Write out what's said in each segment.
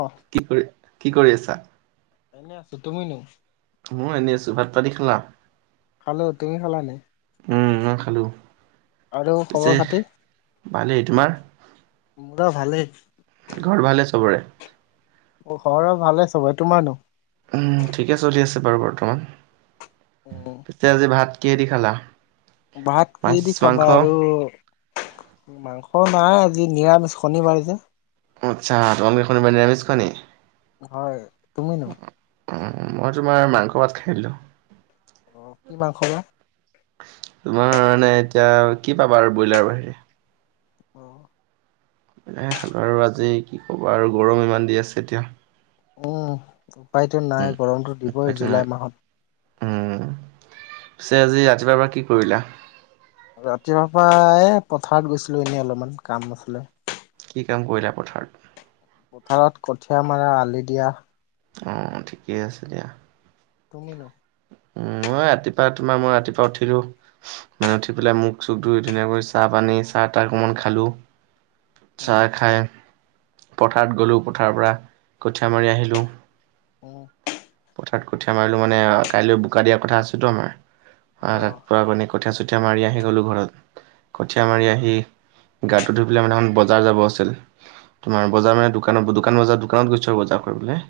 অ। কি কৰি কি কৰি আছা। এনেই আছো। তুমিনো? মই এনেই আছোঁ। ভাত পাতি খালা? খালো। তুমি খালা নাই? উম মই খালো, আৰু খবৰ পিছে খাতি ভালেই। তোমাৰ? মোৰ দা ভালেই। ঘৰ ভালে চবৰে। অ শৰৰ ভালে চবেই। তোমাৰনো? উম ঠিকে চলি আছে বাৰু বৰ্তমান। উম পিছে আজি ভাত কেহেইদি খালা? ভাত কি মাছ, দি মাংস? খাবা আৰু। মাংস নাই আজি নিৰামিষ শনিবাৰে যে। আচ্ছা, তোমালোকে শনিবাৰে নেৰামিজ খোৱা নি? হয়। তুমিনো? অ মই তোমাৰ মাংস ভাত খাই দিলোঁ। অ কি মাংস বা? তোমাৰ মানে এতিয়া কি পাবা আৰু ব্ৰইলাৰৰ বাহিৰে। অ। এনে খালো আৰু আজি কি ক'ব আৰু গৰম ইমান দি আছে এতিয়া। উম উপায়টো উম নাই গৰমটো উপায়তো দিবই নাই। জুলাই মাহত। উম পিছে আজি ৰাতিপুৱাৰ পৰা কি কৰিলা? ৰাতিপুৱাৰ পৰা এই পথাৰত গৈছিলো এনেই অলপমান কাম আছিলে। কি কাম কৰিলা পথাৰত? পথাৰত কঠিয়া মাৰা, আলি দিয়া। অ ঠিকে আছে দিয়া। তুমিনো? উম মই ৰাতিপুৱা তোমাৰ মই ৰাতিপুৱা উঠিলো মানে উঠি পেলাই মুখ চুখ ধুই ধুনীয়াকৈ চাহ পানী চাহ তাহ অকমান খালোঁ। উম চাহ খাই পথাৰত গলো পথাৰৰ পৰা কঠীয়া মাৰি আহিলোঁ। উহ পথাৰত কঠিয়া মাৰিলো মানে কাইলৈ বোকা দিয়া কথা আছেতো আমাৰ আহ অ তাত পোৰা পানীক কঠীয়া চঠীয়া মাৰি আহি গ'লোঁ ঘৰত কঠীয়াা মাৰি উম আহি গাটো ধুই পেলাই মানে এখন বজাৰ যাব আছিল। তোমাৰ বজাৰ মানে দোকানত দোকান বজাৰ দোকানত গৈছো আৰু বজাৰ কৰিবলে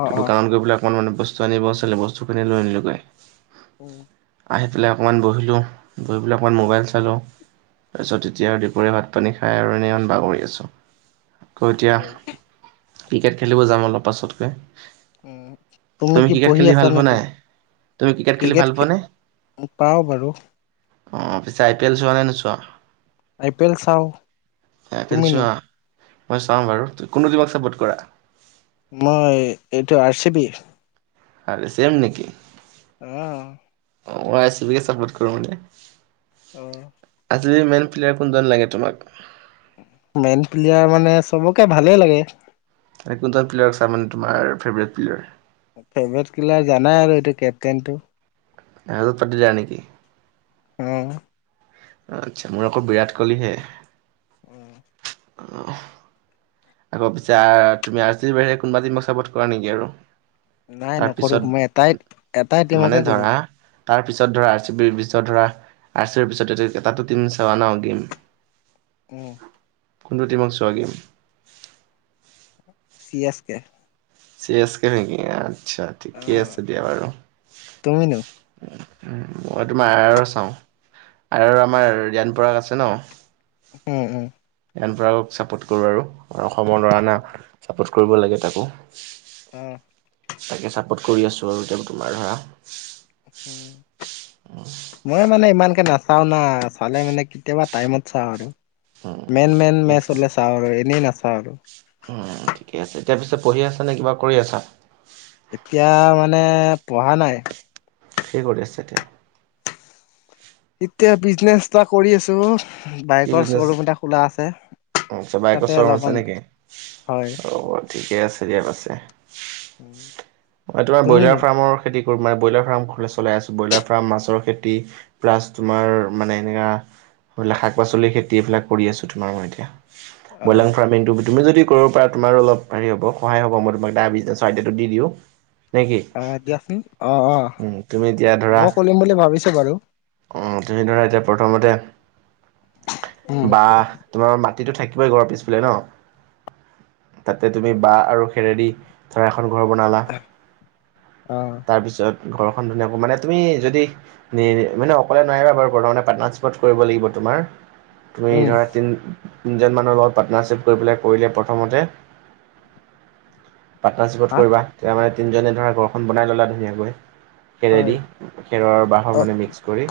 অ টো অ দোকানত গৈ পেলাই অকণমান মানে বস্তু আনিব আছিলে বস্তু খিনি লৈ আনিলোগৈ। উ আহি পেলাই অকণমান বহিলোঁ, বহি পেলাই অকণমান মোবাইল চালোঁ। তাৰপিছত তেতিয়া আৰু দুপৰীয়া ভাত পানী খাই আৰু এনেই ইমান বাগৰি আছোঁ। কৌ তিয়া অ ক্ৰিকেট খেলিব যাম অলপ পাছতকে উ তুমি কি পঢ়ি আছা ন- নে কি নাই? তুমি খেলি ক্ৰিকেট ভাল পোৱানে? পাওঁ বাৰু। অ পিছে আই পি এল চোৱা নে নোচোৱা? আই পি এল চাওঁ আই পি এল তুমিনো? চোৱা মই চাওঁ বাৰু। কোনতো টিমক চাপৰ্ট কৰা? মই এইটো আৰ চি বি। আৰে চেম নেকি। অহ। অ আই চি বি কে চাপৰ্ট কৰো মানে। অ। R C B main player কোনজন লাগে তোমাক? মেইন প্লেয়াৰ মানে চবকে ভালে লাগে। কোনজন প্লেয়াৰ আছে মানে তোমাৰ ফেবেৰেট প্লেয়াৰ? ফেভেৰেট কিলাৰ জানাই আৰু এইটো কেপ্টেইনটো। ৰাজতপাটিদাৰ নেকি? অহ। আচ্ছা মোৰ আকৌ বিৰাট কোহলি হে। [inaudible] [unintelligible] আকৌ পিছে আৰ তুমি আৰ চি বি বাহিৰে কোনোবা টিমক চাপৰ্ট কৰা নেকি আৰু? নাই নকৰো মই এটাই তাৰপিছত এটাই মানে টিমকে কৰো ধৰা তাৰ পিছত ধৰা আৰ চি বি ৰ পিছত ধৰা আৰ চি বি পিছত এটাটো টিম চোৱা ন গেম। [inaudible] উম। কোনটো টিমক চোৱাগে? C S K. C S K নেকি আচ্ছা ঠিকে অ', আছে দিয়া বাৰু। তুমিনো মই তোমাৰ আৰ আৰ চাওঁ আৰ আৰ আমাৰ ৰিয়ান পৰাগ আছে ন। উম উম। ৰিয়ান পৰাগ চাপৰ্ট কৰোঁ আৰু অসমৰ ল'ৰা না চাপৰ্ট কৰিব লাগে তাকো। অহ। তাকে ছাপৰ্ট কৰি আছোঁ আৰু এতি তোমাৰ ধৰা। উম। মই মানে ইমানকে নাচাও ন চালে মানে কেতিয়াবা টাইমত চাওঁ আৰু। মেন উম, মেন ঠিকে মেচ আছে হলে চাওঁ আৰু এনেই নাচাওঁ আৰু। উম ঠিকে আছে এতিয়া পিছে পঢ়ি আছা নে কিবা কৰি আছা। এতিয়া মানে পঢ়া নাই। কি কৰি আছা এতিয়া? এতিয়া বিজনেছ এটা কৰি আছো ও কি বাইকৰ বিজনেছ শ্ব'ৰুম এটা খোলা আছে। আচ্ছা বাইকৰ তাতে চ ৰুম আছে অলপমান নেকি? হয় অ'ব ঠিকে আছে দিয়া পছে। ম তোমাৰ ব্ৰইলাৰ তুমিনো ফাৰ্মৰ খেতি কৰোঁ তোমাৰ ব্ৰইলাৰ ফাৰ্ম ঘৰলৈ চলাই আছোঁ। ব্ৰইলাৰ ফাৰ্ম মাছৰ খেতি প্লাছ তোমাৰ মানে এনেকা শাক পাচলিৰ খেতি এইবিলাক কৰি আছো তোমাৰ মই এতিয়া। অ ব্ৰইলাং ফাৰ্মিংটো তুমি যদি কৰিব পৰা তোমাৰ অলপ হেৰি হব সহায় হ'ব মই তোমাক [unintelligible] দি দিওঁ নেকি অ দিয়াচোন অ অ উম তুমি এতিয়া মই কলিম বুলি ভাবিছো বাৰু। অ তুমি ধৰা এতিয়া প্ৰথমতে উম বা তোমাৰ মাটিতো থাকিবই ঘৰ পিছফালে ন তাতে তুমি বাঁহ আৰু খেৰেদি ধৰা এখন ঘৰ বনালা অ তাৰপিছত ঘৰখন ধুনীয়াকে মানে তুমি যদি নি মানে অকলে নোৱাৰিবা বাৰু প্ৰথমতে পাটনা চিস্পট কৰিব লাগিব তোমাৰ তুমি উম ধৰা তিন তিনজন মানুহৰ লগত পাৰ্টনাৰশ্বিপ কৰি পেলাই কৰিলে প্ৰথমতে পাৰ্টনাৰশ্বিপত হা কৰিবা? তেওঁ মানে তিনিজনে ধৰা ঘৰখন বনাই ল'লা ধুনীয়াকৈ- হয় খেৰেদি খেৰৰ বাহৰ অ মানে মিক্স কৰি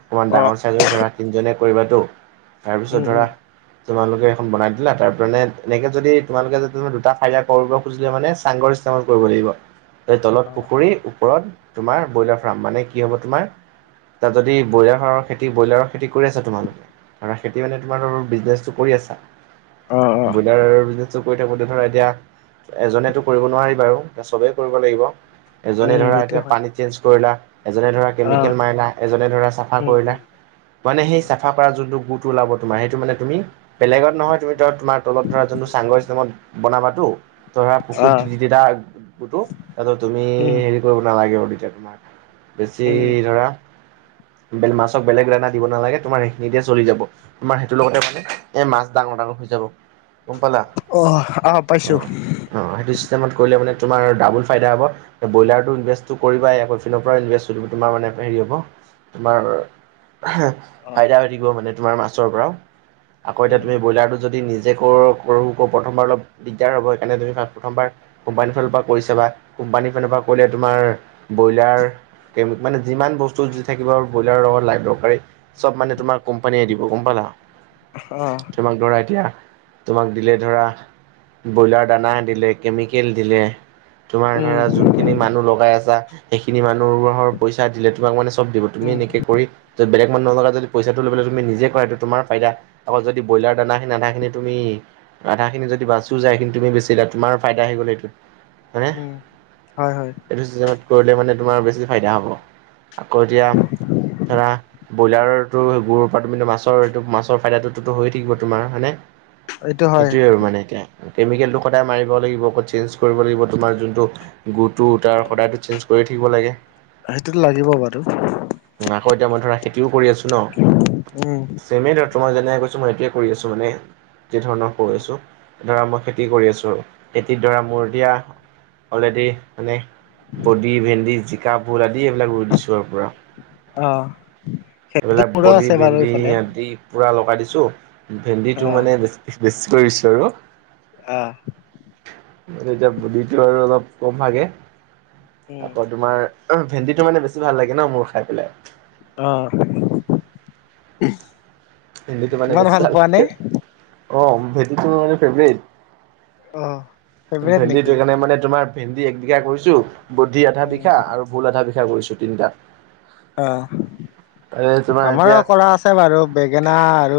অকমান অ ডাঙৰ তাৰপিছত ধৰা তিনিজনে কৰিবা টো তাৰপিছত উম ধৰা উম তোমালোকে এখন বনাই দিলা। তাৰমানে এনেকে যদি তোমালোকে যদি দুটা ফাইদা কৰিব খুজিলে মানে চাংঘৰ তা মান কৰিব লাগিব। অ তলত পুখুৰীৰ ওপৰত তোমাৰ ব্ৰইলাৰ ফাৰ্ম মানে কি হ'ব তোমাৰ তাত যদি ব্ৰইলাৰ সাৰৰ খেতি, ব্ৰইলাৰৰ খেতি কৰি আছা তোমালোকে? খেতি মানে তোমাৰ বিজনেচটো কৰি আছা। অ অ ব্ৰইলাৰ কৰি থাকো ধৰা এতিয়া এজনেতো কৰিব নোৱাৰি বাৰু, এ চবেই কৰিব লাগিব। এজনে উম ধৰা সেইটো এতিয়া হয় পানী চেঞ্জ কৰিলা, এজনে অ ধৰা মাৰিলা, এজনে ধৰা চাফা উম কৰিলা। উম মানে উম সেই চা চাফা কৰা যোন টো গু তো ওলাব তোমাৰ সেইটো মানে তুমি বেলেগত নহয় তুমি ত তোমাৰ তলত ধৰা যোনটো চাংঘৰ চিচতেমত বনাবা টো ধৰা অ পুখুৰীত দিদিলা গুতো তাৰপাছত তুমি উম হেৰি কৰিব নালাগে আৰু তেতিয়া তোমাক বেছি, উম ধৰা বেল মাছক বেলেগ দানা দিব নালাগে, তোমাৰ এইখিনিতে চলি যাব। তোমাৰ সেইটোৰ লগতে মানে, এ মাছ ডাঙৰ ডাঙৰ হৈ যাব। গম পালা? অ আহ পাইছোঁ। অঁ সেইটো চিষ্টেমত কৰিলে মানে তোমাৰ ডাবুল ফাইদা হ'ব। ব্ৰইলাৰটো ইনভেষ্টটো কৰিবাই আকৌ ইফিনৰ পৰা ইনভেষ্ট কৰিব তোমাৰ মানে। হেৰি হ'ব, তোমাৰ অ ফাইদা হৈ থাকিব, মানে। তোমাৰ মাছৰ পৰা, আকৌ এতিয়া উম তুমি উম ব্ৰইলাৰটো যদি নিজে কৰ সৰু‌ আকৌ প্ৰথমবাৰ অলপ দিগদাৰ হ'ব, সেইকাৰণে তুমি প্ৰথমবাৰ কোম্পানী ফালৰ পৰা কৈছাবা। কোম্পানী ফালৰ পৰা কৰিলে তোমাৰ ব্ৰইলাৰ মানে। যিমান বস্তু যদি যি থাকিব, আৰু ব্ৰইলাৰৰ লগত লগত দৰকাৰী চব মানে তোমাৰ কোম্পানীয়ে দিব গম পালা? অ। তোমাক ধৰা এতিয়া, তোমাক দিলে ধৰা। ব্ৰইলাৰ দানা দিলে কেমিকেল দিলে। তোমাৰ উম ধৰা যোনখিনি মানুহ লগাই আছা সেইখিনি মানুহৰ পইচা দিলে তোমাক মানে চব দিব। তুমি উম এনেকে কৰি য'ত বেলেগ মানুহ লগা যদি পইচাটো লৈবলৈ তুমি নিজে কৰা সেই তোমাৰ ফাইদা আৰু যদি ব্ৰইলাৰ দানা খিনি আধা খিনি তুমি আধাখিনি যদি বাচিও যায়, সেইখিনি তুমি বেছিলা তোমাৰ ফাইদা আহি গল সেইটো। উম হয় হয়। এইটো চিষ্টেমত কৰিলে মানে তোমাৰ বেছি ফাইদা হ'ব। আকৌ এতিয়া ধৰা ব্ৰইলাৰো গুৰৰ পৰা তোমাৰ মাছটো মাছৰ ফাইদা টোত হৈয়ে থাকিব তোমাৰ হয় নে এইটো হয় সেইটোয়ে আৰু মানে এতিয়া কেমিকেলটো সদায় মাৰিব লাগিব আক চেঞ্জ কৰিব লাগিব তোমাৰ যোনটো গুটো তাৰ সদায়তো চেঞ্জ কৰিয়ে থাকিব লাগে। অ, সেতোত লাগিব বাৰু। আকৌ এতিয়া মই ধৰা খেতিও কৰি আছো ন'। উম, চেমে ধৰা মই যেনেক কৈছো মই সেইটোয়ে কৰি আছো মানে যি ধৰণৰ কৈ আছোঁ। ধৰা মই খেতি কৰি আছো। খেতিত ধৰা মোৰ এতিয়া অলৰেদি মানে বডি, ভেন্দি, জিকা, ভোল আদি এইবিলাক ৰুই দিছো আৰু পোৰা। অ এইবিলাক মোৰো বদি আছে বাৰু ভেন্দি এইফালে। আদি পুৰা লগাই দিছো অ ভেন্দিটো মানে বেছ -বেছি কৰি দিছোঁ আৰু ন? আহ। এতিয়া বুডিটো আৰু অলপ কম ভাগে আকৌ তোমাৰ ভেন্দিটো মানে বেছি ভাল লাগে ন, মোৰ খাই পেলাই অ', ভেন্দীটো মানে ইমান বেছি ভাল পোৱা নে? লাগে অ, ভেন্দীটো মানে ফেভৰেট। অ', ফেভৰেট ভেন্দিটো নেকি? সেইকাৰণে মানে তোমাৰ ভেন্দি এক বিঘা কৰিছোঁ বদ্ধি আধা বিঘা অ আৰু ভুল আধা বিঘা কৰিছোঁ তিনিটাত। অ, তোমাৰ আমাৰ এতিয়া কৰা আছে। আছে বাৰু বেঙেনা আৰু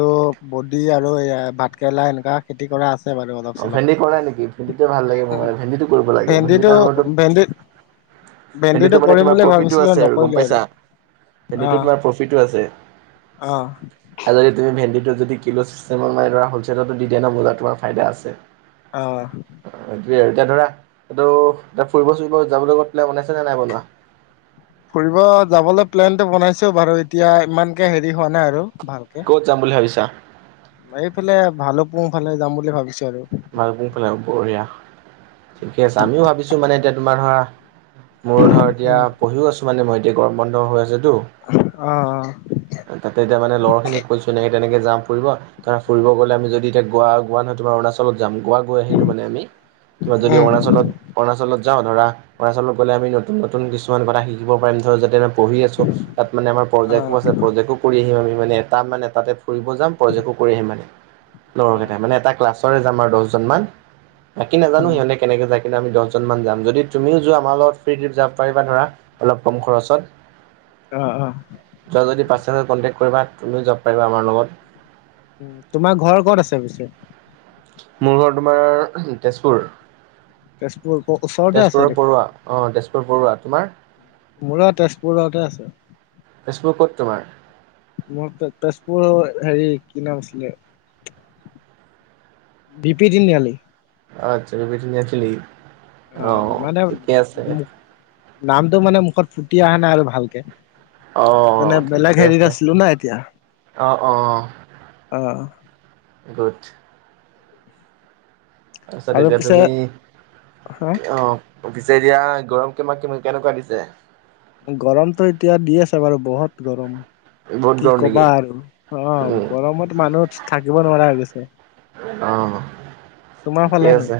বডি আৰু এই ভাতকেৰেলা এনকা খেতি কৰা আছে বাৰু অলপ চলপ ভেন্দি কৰা নেকি ভেন্দিটোৱে ভাল লাগে মোৰ অ, মানে ভেন্দিটো ভেন্দিটো ভেন্দিত ভেন্দিতো মানে তোমাৰ প্ৰফিটো আছে আৰু গম পাইছা? ভেণ্ডটো আহ তোমাৰ প্ৰফিটো আছে। আহ আৰু যদি তুমি ভেন্দিটো যদি কিলো ছিষ্টেমত মানে ধৰা হলচেলতো দি দিয়া ন'বজাৰত তোমাৰ ফাইদা আছে। অ', অ, এইটোৱে আৰু এতিয়া ধৰা এইটো এতিয়া ফুৰিব চুৰিব যাবলৈ কবাত প্লে বনাইছে নে নাই বনোৱা? ফুৰিব যাবলৈ প্লেন টো বনাইছোঁ বাৰু এতিয়া ইমানকে হেৰি হোৱা নাই আৰু ভাল। ক'ত যাম বুলি ভাবিছা? এইফালে ভালোক পুং ফালে যাম বুলি ভাবিছো আৰু। ভালুক পুং ফালে অহ, বঢ়িয়া ঠিকে আছে আমিও ভাবিছোঁ মানে এতিয়া তোমাৰ ধৰা মোৰ ধৰ এতিয়া উম পঢ়িও আছোঁ মানে মই এতিয়া গৰম বন্ধ হৈ আছেতো অ', অ', তাতে এতিয়া মানে লগৰখিনিক কৈছোঁ নে এনেকে যাম ফুৰিব। কা ফুৰিব গলে আমি যদি এতিয়া গোৱা- গোৱা নহয় তোমাৰ অৰুণাচল চলত যাম গোৱা গৈ আহিলোঁ মানে আমি কিবা যদি উম অৰুণাচলত অৰুণাচত যাওঁ ধৰা অৰুণালত গ'লে আমি নতুন, -নতুন কিছুমান কথা শিকিব পাৰিম ধৰ যাতে পঢ়ি আছো তাত মানে আমাৰ প্ৰজেকো অ', আছে প্ৰজেকো কৰি আহিম আমি মানে তাত তাতে ফুৰিব যাম প্ৰজেকো কৰি আহিম মানে লগৰ অ', কেইটাই মানে এটা ক্লাছ [unintelligible] যাম দছজন মান বাকী নাজানো উম সিহঁতে কেনেকে যায় কিন্তু আমি দছজনমান যদি তুমিও যোৱা আমাৰ লগত ফ্ৰী ট্ৰিপ যাব পাৰিবা ধৰা। অলপ কম খৰচত। অ', অ', যোৱা যদি [unintelligible] কণ্টেক্ট কৰিবা তুমিও যাব পাৰিবা আমাৰ লগত। উম, তোমাৰ ঘৰ ক'ত আছে পিছে? মোৰ ঘৰ তোমাৰ তেজপুৰ তেজপুৰ ওচৰতে আছে তেজপুৰৰ দেখোন পৰুৱা। অ, তেজপুৰ বৰুৱা তোমাৰ? মোৰ তেজপুৰতে আছে। তেজপুৰৰ ক'ত তোমাৰ? মোৰ তেজ - তেজপুৰৰ হেৰি কি নাম আছিলে বি পি তিনিয়াআলি। আচ্ছা [unintelligible] অ মানে ঠিকে আছে নামটো মানে মুখত ফুটি অহা নাই আৰু ভালকে অ মানে বেলেগ ঠিকে হেৰিত আছে আছিলো না এতিয়া। অ অ অ গুদ। আচ্ছা আৰু তেতিয়া পিছে তুমি হা অ। পিছে এতিয়া গৰম কিমা কিমি কেনেকুৱা দিছে? গৰমতো এতিয়া দি আছে বাৰু বহত গৰম। বহুত কি গৰম কবা নেকি আৰু অ উম গৰমত মানুহ থাকিব নোৱাৰা হৈ গৈছে অ তোমাৰ ঠিকে ফালেনো আছে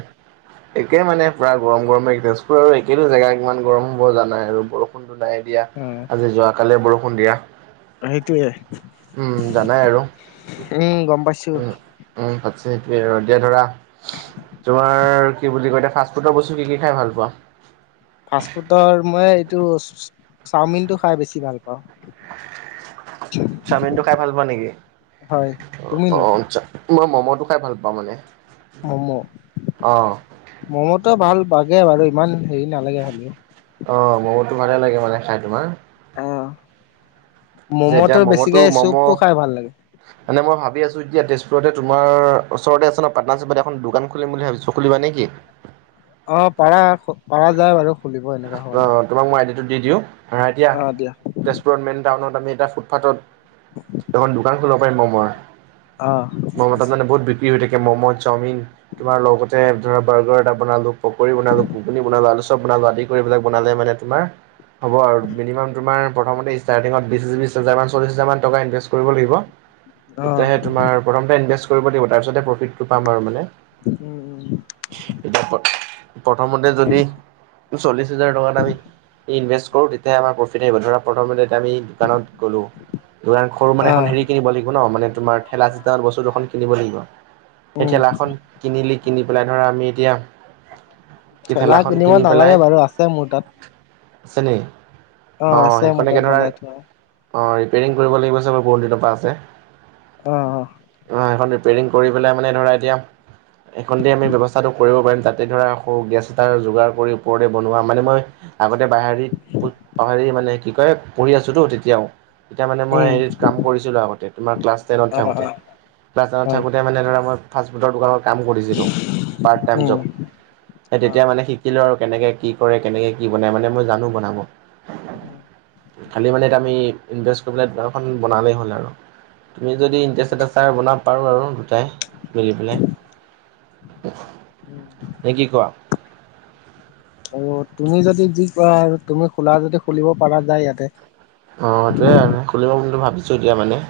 একে মানে পুৰা গৰম গৰমে তেজপুৰ আৰু একেটো জেগা ইমান গৰম হ'ব জানাই আৰু বৰষুণ টো নাই দিয়া উম আজি যোৱাকালিয়ে বৰষুণ দিয়া সেটোয়ে উম জানাই আৰু গম পাইছো উম উম পাতছে সেটোৱে আৰু দিয়া ধৰা তোমাৰ কি বুলি কয় এতিয়া ফাষ্ট ফুডৰ বস্তু কি কি খাই ভাল পোৱা ফাষ্ট ফুডৰ মই এইটো চাওমিনটো খাই বেছি ভাল পাওঁ চাওমিনটো খাই ভাল পোৱা নেকি হয় অ তুমিনো মই মমটো খাই ভাল পাওঁ মানে মম অ। মমটো ভাল বাগে বাৰু ইমান হেৰি নালাগে হ'লেও অ মমতো ভালে লাগে মানে খাই তোমাৰ। অ যে এতিয়া মমটো বেছিকে মম চুপটো খাই ভাল লাগে এনে মই ভাবি আছো এতিয়া তেজপুৰতে তোমাৰ ওচৰতে আছে ন পাটনাৰচিপত এখন দোকান খুলিম বুলি ভাবিছো। খুলিবা নে কি। অ পাৰা খ পাৰা যায় বাৰু খুলিব এনেকা হল। অ' তোমাক মই আইডিটো দি দিও এতিয়া দিয়া তেজপুৰত মেইন টাউনত আমি এটা ফুটপাথত এখন দোকান খোলিব পাৰিম মমৰ অ মমৰ তাত মানে বহুত বি ক্ৰী হয় থাকে মম চাওমিন তোমাৰ লগতে ধৰা বাৰ্গাৰ এটা বনালো। পকৰি বনালো ঘুগুনি বনালো আলু চব বনালো আদি কৰি এইবিলাক বনালে মানে তোমাৰ হ'ব আৰু মিনিমান তোমাৰ প্ৰথমতে ষ্টাৰ্টিঙত বিশ বিশ হাজাৰমান চল্লিছ হাজাৰ মান টকা ইনভেষ্ট কৰিব লাগিব অ তেতিয়া হে তোমাৰ প্ৰথমতে ইনভেষ্ট কৰিব লাগিব তাৰপিছত হে প্ৰতিক পাম আৰু মানে উম উম এতিয়া প্ৰথমতে যদি চল্লিশ হাজাৰ টকাত আমি ইনভেষ্ট কৰো তেতিয়া আমাৰ প্ৰফিট আহিব ধৰা প্ৰথমতে এতিয়া আমি দোকানত গ'লো দোকান সৰু মানে অ এখন হেৰি কিনিব লাগিব ন মানে তোমাৰ ঠেলা চিনা বস্তু দুখন কিনিব লাগিব সেই উম ঠেলাখন কিনিলি কিনি পেলাই ধৰা আমি এতিয়া কি ঠেলা ঠেলাখন কিনিব কিনি নালাগে বাৰু আছে মোৰ তাত। আছে নি অ আছে মোৰ তাত সেইখনকে ধৰা বনাই থোৱা অ ৰিপেৰিং কৰিব লাগিব চাবা বহুদিনৰ পৰা আছে। অ অ সেইখন ৰিপেয়ৰিং কৰি পেলাই মানে ধৰা এতিয়া সেইখন দি আমি ব্যৱস্থাটো কৰিব পাৰিম যাতে ধৰা আকৌ গেছ এটাৰ যোগাৰ কৰি ওপৰতে বনোৱা মানে মই আগতে বাহাৰিত পুট পাহাৰি মানে কি কয় পঢ়ি আছোতো তেতিয়াও তেতিয়া মানে মই উম, হেৰিত কাম কৰিছিলো আগতে তোমাৰ ক্লাছ টেনত অ', থাকোতে। অ', ক্লাছ নাইনত থাকোতে মানে ধৰা মই ফাষ্টফুডৰ দোকানত কাম কৰিছিলো পাৰ্ট টাইম উম, জব সে অ', তেতিয়া মানে শিকিলো আৰু কেনেকে কি কৰে কেনেকে কি বনায় মানে মই জানো বনাব। খালি মানে এতিয়া আমি ইনভেষ্ট কৰিবলে দোকানখন বনালেই হ'ল আৰু তুমি যদি ইণ্টাৰেষ্টেড ছাৰ বনাব পাৰো আৰু দুটাই মেলি পেলাই উম। নে কি কোৱা? অ তুমি যদি যি কোৱা আৰু তুমি খোলা যদি খুলিব পাৰা যায় ইয়াতে অ সেইটোৱে আৰু খুলিব বুলি ভাবিছো এতিয়া মানে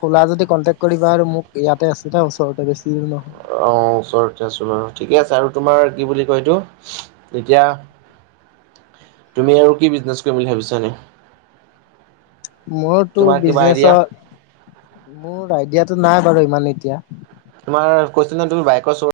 খোলা যদি কণ্টেক্ট কৰিবা আৰু মোক ইয়াতে আছে না ওচৰতে বেছি নহয় অ ওচৰতে আছো বাৰু ঠিকে আছে আৰু তোমাৰ কি বুলি কয় এইটো। এতিয়া তুমি আৰু কি বিজনেছ কৰিম বুলি ভাবিছা নে? মোৰতো বিজনেচত মোৰ আইডিয়াটো নাই বাৰু ইমান এতিয়া। তোমাৰ কৈছোঁ ন তোৰ বাইক চুৰ।